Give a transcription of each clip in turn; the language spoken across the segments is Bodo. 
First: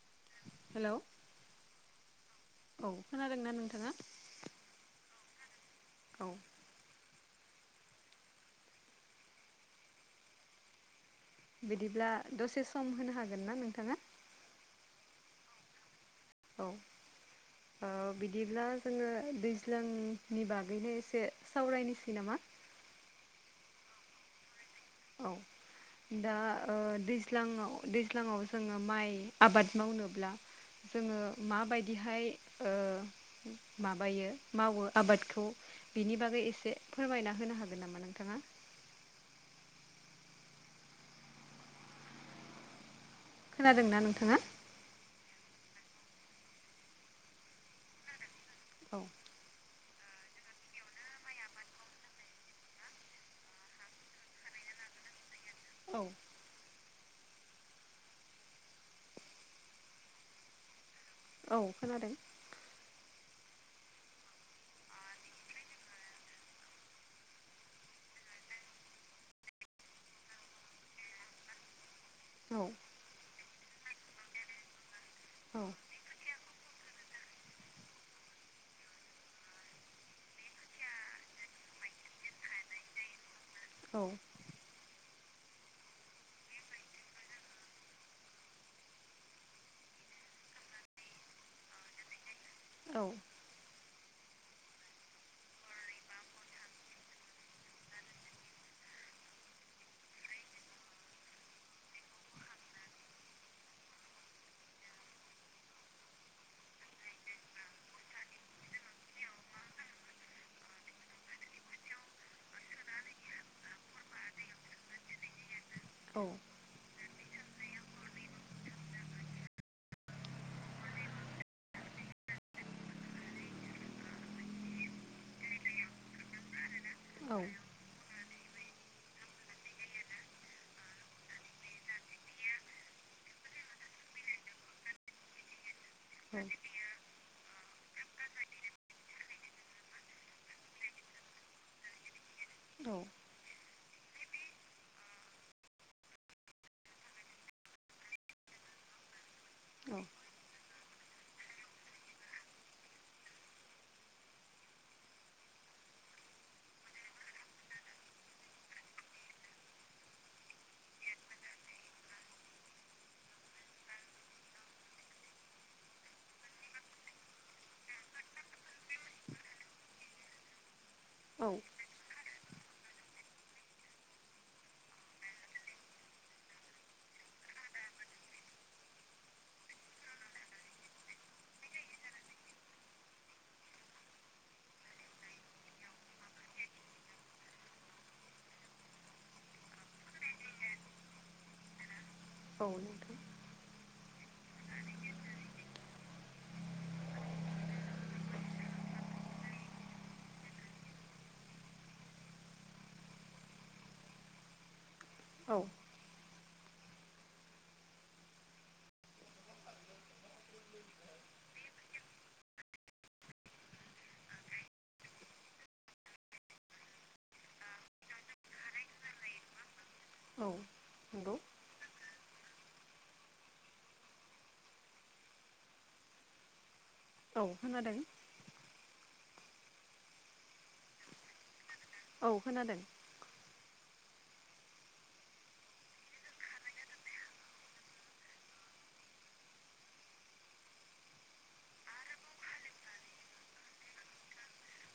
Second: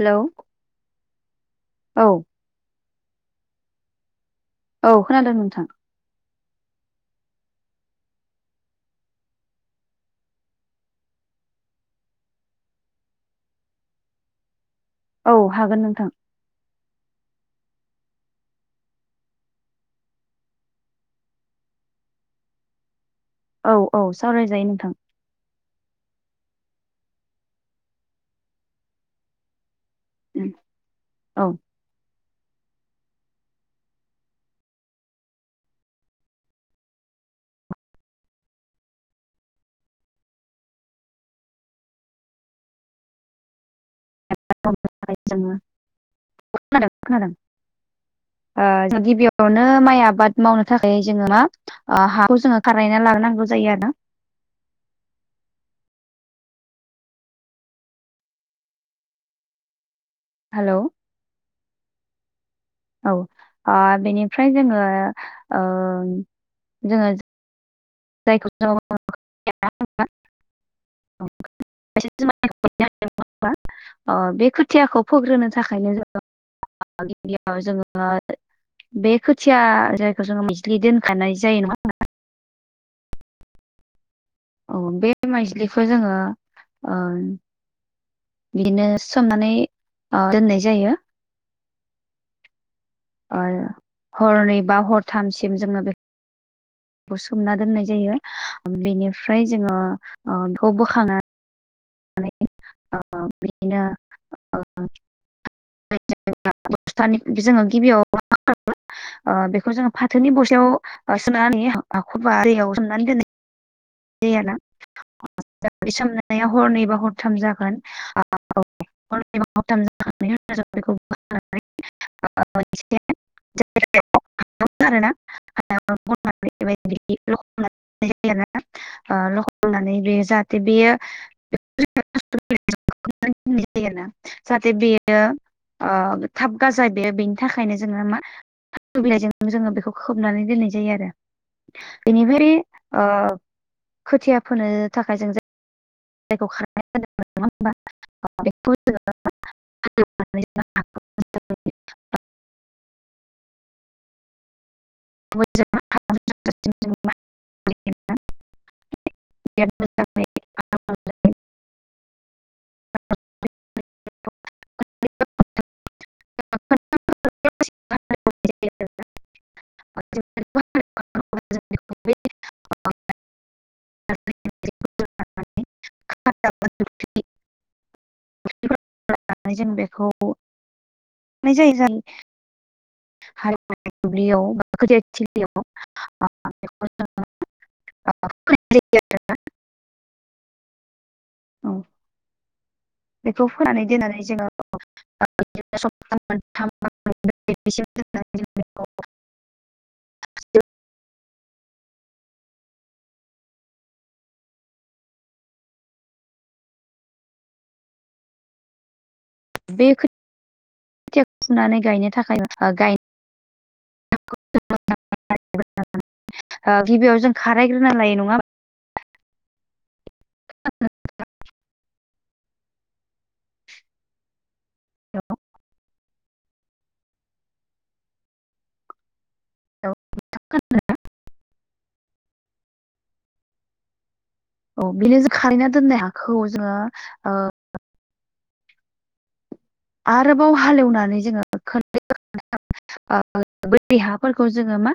हेलौ हेलौ औ औ खोनादोंना नोंथाङा? औ खोनादों नोंथां औ बिदिब्ला दसे सम होनो हागोन ना नोंथाङा? औ हागोन नोंथां औ ओ बिदिब्ला जोङो दैज्लांनि बागैनो एसे सावरायनोसै नामा औ औ सावरायजायो नोंथां औ दा ओ दैज्लाङाव दैज्लाङाव जोङो माइ आबाद मावनो अब्ला उम, जोङो औ माबायदिहाय ओ माबायो मावो आबादखौ बिनि बागै एसे फोरमायना होनो हागोन नामा नोंथाङा? खोनादों नों [unintelligible] जोङो खोनादों खोनादों ओ औ जों गिबियाव बेयावनो माइ आबाद मावनो थाखाय जोङो मा ओ हाखौ जोङो खारायना लाग्रोनांगौ जायो आरो ना औ हेलौ औ खोनादों औ ओ बेनिफ्राय जोङो ओम जोङो [unintelligible] [unintelligible] औ ओ बे खोथियाखौ फोग्रोनो औ थाखायनो जोङो गिबियाव जोङो बे खोथिया जायखौ जोङो मिस्लि दोनखानाय जायो नङा होनबा औ औ बे माइज्लिखौ जोङो ओ बिदिनो सोमनानै ओ दोननाय जायो औ ओ हरनै बा हरथामसिम जोङो बे बेखौ सोमना दोननाय जायो बेनिफ्राय जोङो ओ बेखौ बोखांनानै [unintelligible] ओ बिदिनो [unintelligible] बस्थानि जोङो गिबियाव ओ बेखौ जोङो फाथोनि बस्थायाव [unintelligible] सोमनानै दोनो [unintelligible] बे औ सोमनाया हरनैबा हरथाम जागोन औ औ [unintelligible] [unintelligible] [unintelligible] [unintelligible] ओ लखबनानै बेयो जाहाथे बेयो [unintelligible] [unintelligible] जाहाथे बे बेयो ओ थाब गाजा बेयो बेनि थाखायनो जोङो मा? फु बिलाइजोंनो जोङो बेखौ खोबनानै दोननाय जायो आरो। औ बेनिफ्राय खोथिया फोनो थाखाय जों [unintelligible] हालेवनानै जों [unintelligible] औ जों जों बेखौनाय जायो जाय हा दुब्लियाव बा खोथियाथिलियाव [unintelligible] औ औ नोंथां बेखौ फोनानै दोननानै जोङो मोनथाम [unintelligible] बेखौ औ बे खोथियाखौ फुनानै गायनो थाखाय गाय [inaudible] [unintelligible] गिबियाव जों खारायग्रोना लायो नङा औ नंगौ [unintelligible] हेल' औ खोनादों औ [unintelligible] औ खोनादों। औ बेनो जों खारैना दोननाय हाखौ जोङो ओ आरोबाव हालेवनानै जोङो [unintelligible] [unintelligible] हाफोरखौ जोङो मा?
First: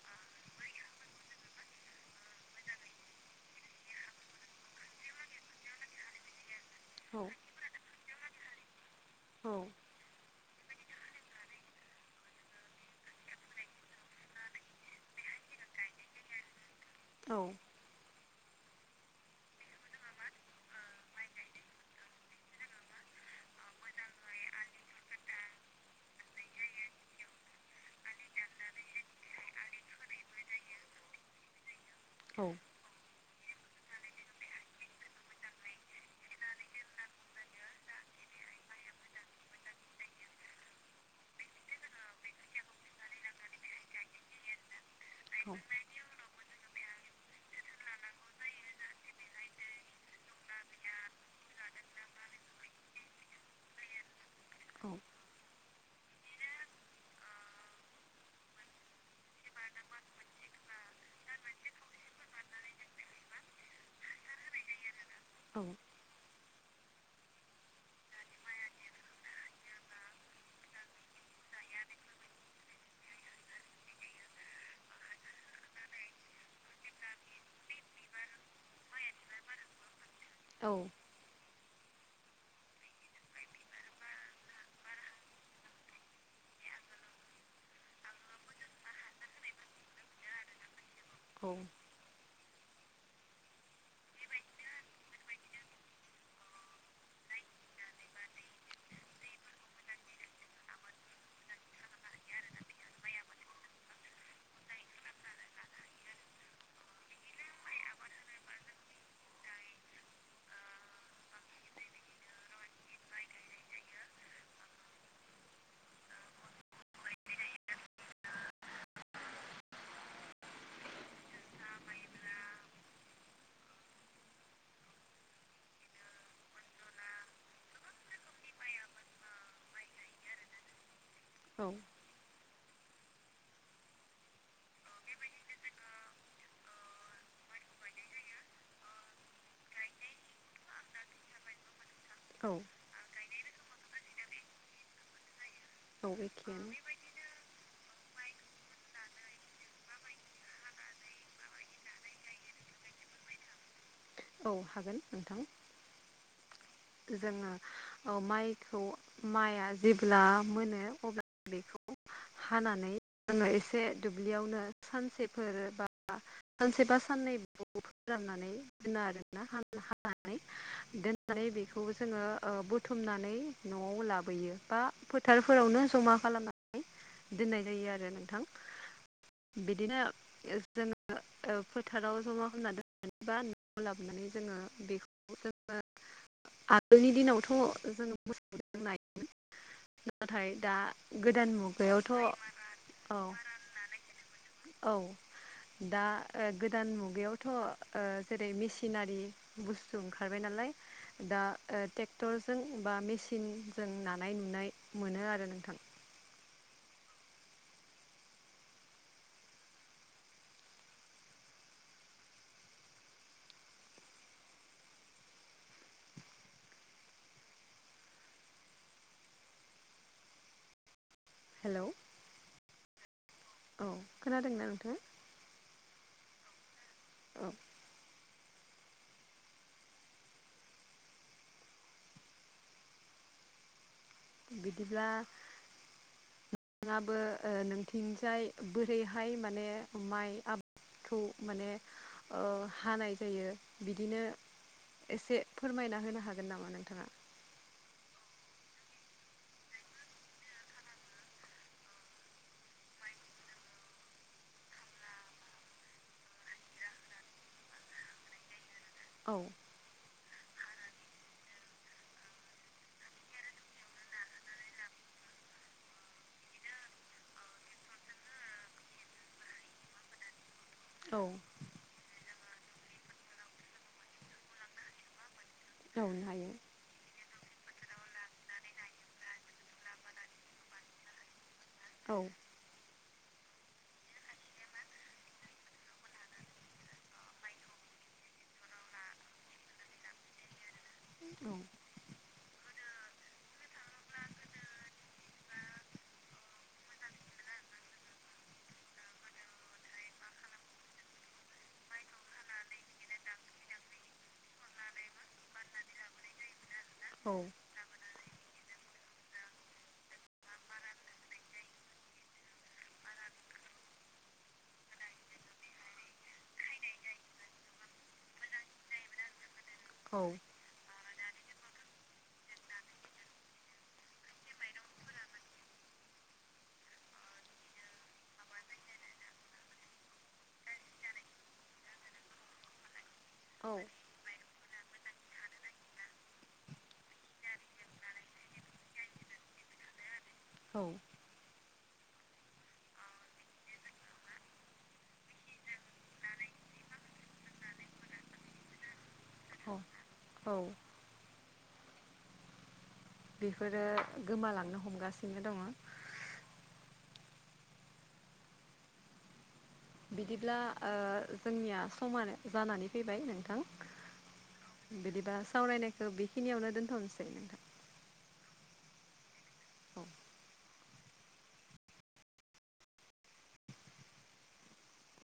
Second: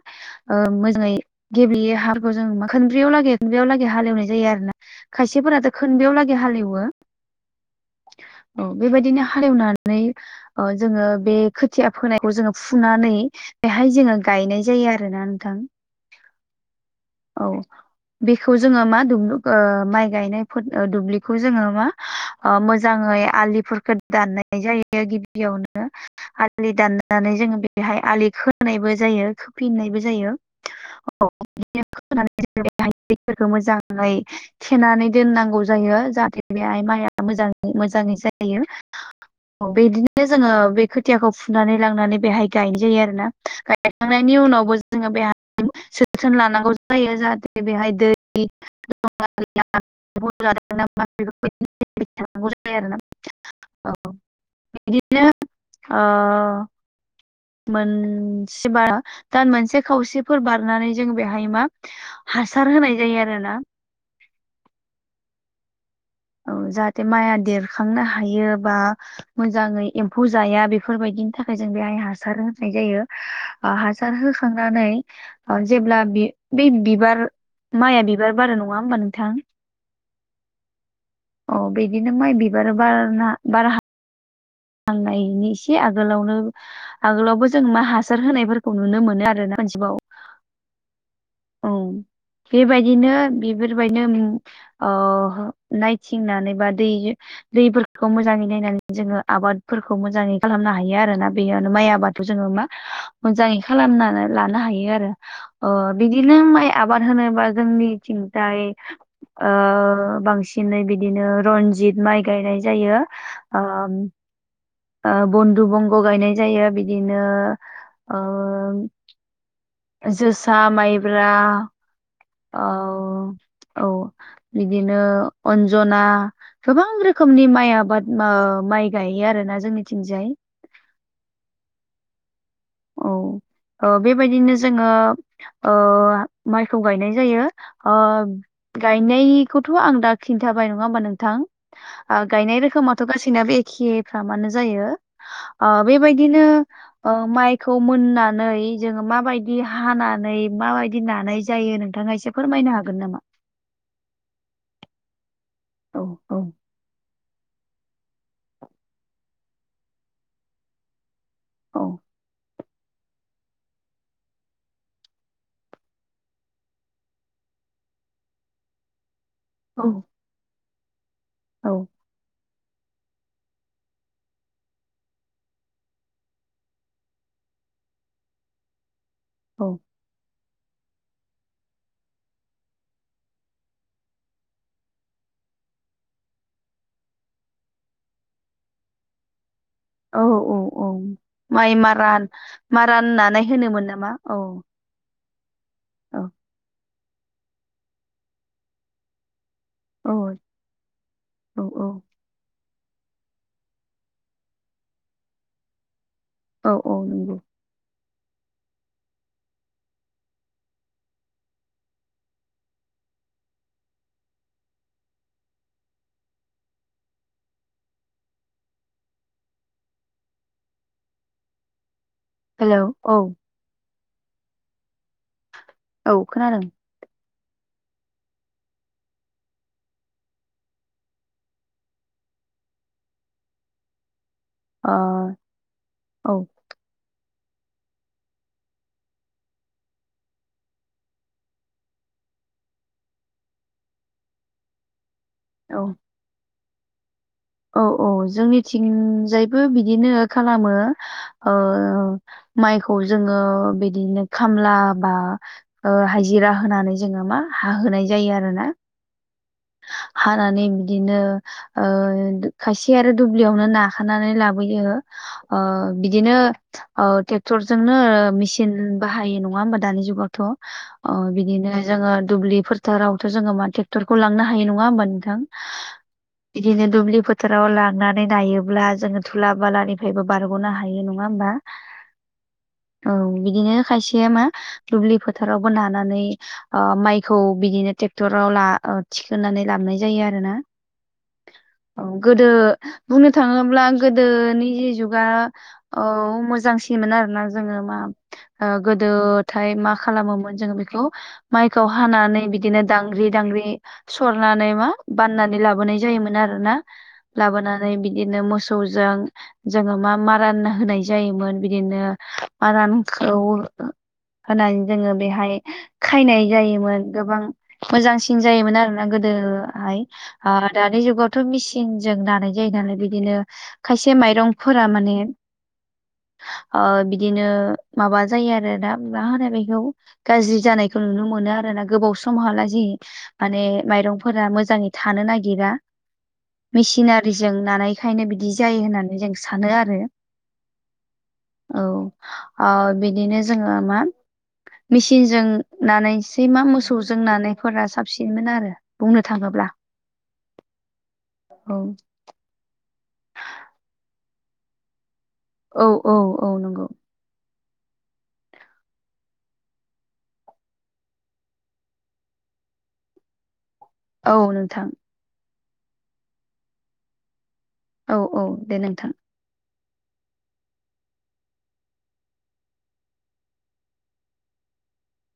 ओ मोजाङै गेबेयै हारखौ जों मा खोनब्रैयाव लागै खुब्रियाव लागै हालेवनाय जायो आरो ना? खायसेफोराथ' खोनबयावलागै हालेवो औ औ बेबायदिनो औ हालेवनानै जोङो बे खोथिया फोनायखौ जोङो फुनानै बेहाय जोङो गायनाय जायो आरोना नोंथां? [inaudible] औ बेखौ जोङो मा दुब माइ गायनायफोर दुब्लिखौ जोङो मा? अ मोजाङै आलिफोरखौ दाननाय जायो गिबियावनो आलि दाननानै जोंो बेहाय आलि खोनायबो जायो खोफिननायबो जायो। [unintelligible] औ बिदिनोफोरखौ मोजाङै थेनानै दोननांगौ जायो जाहाथे बेहाय माइआ मोजाङ मोजाङै जायो। बिदिनो जोङो बे खोथियाखौ फुनानै लांनानै बेहाय गायनाय जायो आरो ना गायखांनायनि उनावबो जो जोङो बेहाय जोथोन लानांगौ जायो जाहाथे बेहाय दै [unintelligible] औ बिदिनो अ मोनसे बारा दा मोनसे खावसेफोर बारनानै जों बेहाय मा? हासार होनाय जायो आरोना? औ औ जाहाथे माइआ देरखांनो हायो बा मोजाङै एम्फौ जाया बेफोरबायदिनि थाखाय जों बेहाय हासार होनाय जायो। हासार होखांनानै जेब्ला बै बिबार माइआ बिबार बारा नङा होमबा नोंथां? औ अ बिदिनो माइ बिबार बार बारहां फाननायनि इसे आगोलावनो आगोलावबो जों मा हासार होनायफोरखौ नुनो मोनो आरो ना मोनजेबाव औ। बेबायदिनो बेफोरबायदिनो नायथिंनानै बा दै दैफोरखौ मोजाङै नायनानै जोङो आबादफोरखौ मोजाङै खालामनो हायो आरोना बेयावनो माइ आबाद जोङो मा मोजाङै खालामनानै लानो हायो आरो। अ बिदिनो माइ आबाद होनोबा जोंनि सिन्थाय बांसिनै बिदिनो रनजित माइ गायनाय जायो। ओ ओ बन्दु बंग' गायनाय जायो बिदिनो जोसा माइब्रा औ औ बिदिनो अन्जना गोबां रोखोमनि माइ आबाद माइ गायो आरोना जोंनिथिंजाय औ। औ बेबायदिनो जोङो माइखौ गायनाय जायो। गायनायखौथ' आं दा खिन्थाबाय नङा होमबा नोंथां? औ गायनाय रोखोमाथ' गासैना बे एखे फ्रामानो जायो। बेबायदिनो एखेयानो माइक खौ मोननानै जोङो माबायदि हानानै माबायदि नानाय जायो नोंथाङा एसे फोरमायनो हागोन नामा? औ हागोन नोंथां। औ औ। जोङो माइखौ माइआ जेब्ला मोनो अब्ला बेखौ औ। हानानै आङो एसे दुब्लियावनो सानसेफोर बा सानसे बा साननै फोराननानै दोनो आरोना औ हानानै दोननानै औ बेखौ जोङो। बुथुमनानै न'आव लाबोयो बा फोथारफोरावनो जमा खालामनानै दोननाय जायो आरो नोंथां। औ बिदिनो जोङो फोथाराव जमा खालामनानै दोननानै बा न'आव लाबोनानै जोङो बेखौ जोङो आगोलनि दिनावथ' जोङो मोसां नायोमोन। औ नाथाय दा औ गोदान माइ मुगायावथ' मारान मारान नानाय होनोमोन नामा औ। औ दा औ गोदान मुगायावथ' जेरै मेसिनारि बुस्थु औ ओंखारबाय नालाय दा औ टेक औ ट्रेक्टरजों बा मेसििनजों नानाय नुनाय मोनो आरो नोंथां। औ औ नंगौ। हेलौ। हेल' औ। औ खोनादोंना नोंथां। औ खोनादों। औ। ओ बिदिब्ला औ नाङाबो नोंथिंजाय बोरैहाय माने माइ आ खौ माने हानाय जायो बिदिनो एसे औ फोरमायना होनो हागोन नामा नोंथाङा? औ औ जोंनिथिंजायबो बिदिनो खालामो। माइखौ जोङो बिदिनो खामला बा हाइजिरा होनानै जोङो मा हाहोनाय जायो आरो ना। औ हानानै बिदिनो ओ खायसे आरो दुब्लियावनो नाखानानै लाबोयो ओ बिदिनो ओ ट्रेक्टरजोंनो मेसिन बाहायो नङा होमबा दानि जुगावथ' अ औ बिदिनो जोङो दुब्लि फोथारावथ' जोङो मा ट्रेक्टर खौ लांनो हायो नङा होमबा नोंथां [unintelligible] हायो बिदिनो दुब्लि फोथाराव लांनानै नायोब्ला जोङो थुला बालानिफ्रायबो बारग'नो हायो नङा होमबा औ औ बिदिनो खायसेया मा दुब्लि फोथारावबो नानानै ओ माइखौ बिदिनो ट्रेक्टराव ला ओ थिखोनानै लाबनाय जायो आरो ना औ औ गोदो बुंनो थाङोब्ला गोदोनि जि जुगा औ मोजांसिनमोन आरोना जोङो मा ओ गोदोथाय मा खालामोमोन जोङो बेखौ माइखौ हानानै बिदिनो दांग्रि दांग्रि सरनानै मा बाननानै लाबोनाय जायोमोन आरो ना औ लाबोनानै जे बिदिनो मोसौजों जोङो मा मारान होनाय जायोमोन बिदिनो मारानखौ होनानै जोङो बेहाय खायनाय जायोमोन गोबां मोजांसिन जायोमोन आरोना गोदोहाय औ ओ दानि जुगाव थ' मेसिनजों दानाय जायो नालाय बिदिनो खायसे माइरंफोरा माने ओ बिदिनो माबा जायो आरो दा मा होनाय बेखौ गाज्रि जानायखौ नुनो मोनो आरो ना गोबाव सम हाला जि माने औ माइरंफोरा मोजाङै थानो नागिरा मेसिनारिजों नानायखायनो बिदि जायो होननानै जों सानो आरो औ औ ओ बिदिनो जोङो मा मेसिनजों नानायसै मा मोसौजों नानायफोरा साब साबसिनमोन आरो बुंनो थाङोब्ला औ औ बेफोरो गोमालांनो हमगासिनो दङ औ औ औ नंगौ बिदिब्ला ओ जोंनिया समानो जानानै फैबाय नोंथां औ नोंथां बिदिबा सावरायनायखौ बेखिनियावनो दोनथ'नोसै नोंथां औ औ दे नोंथां औ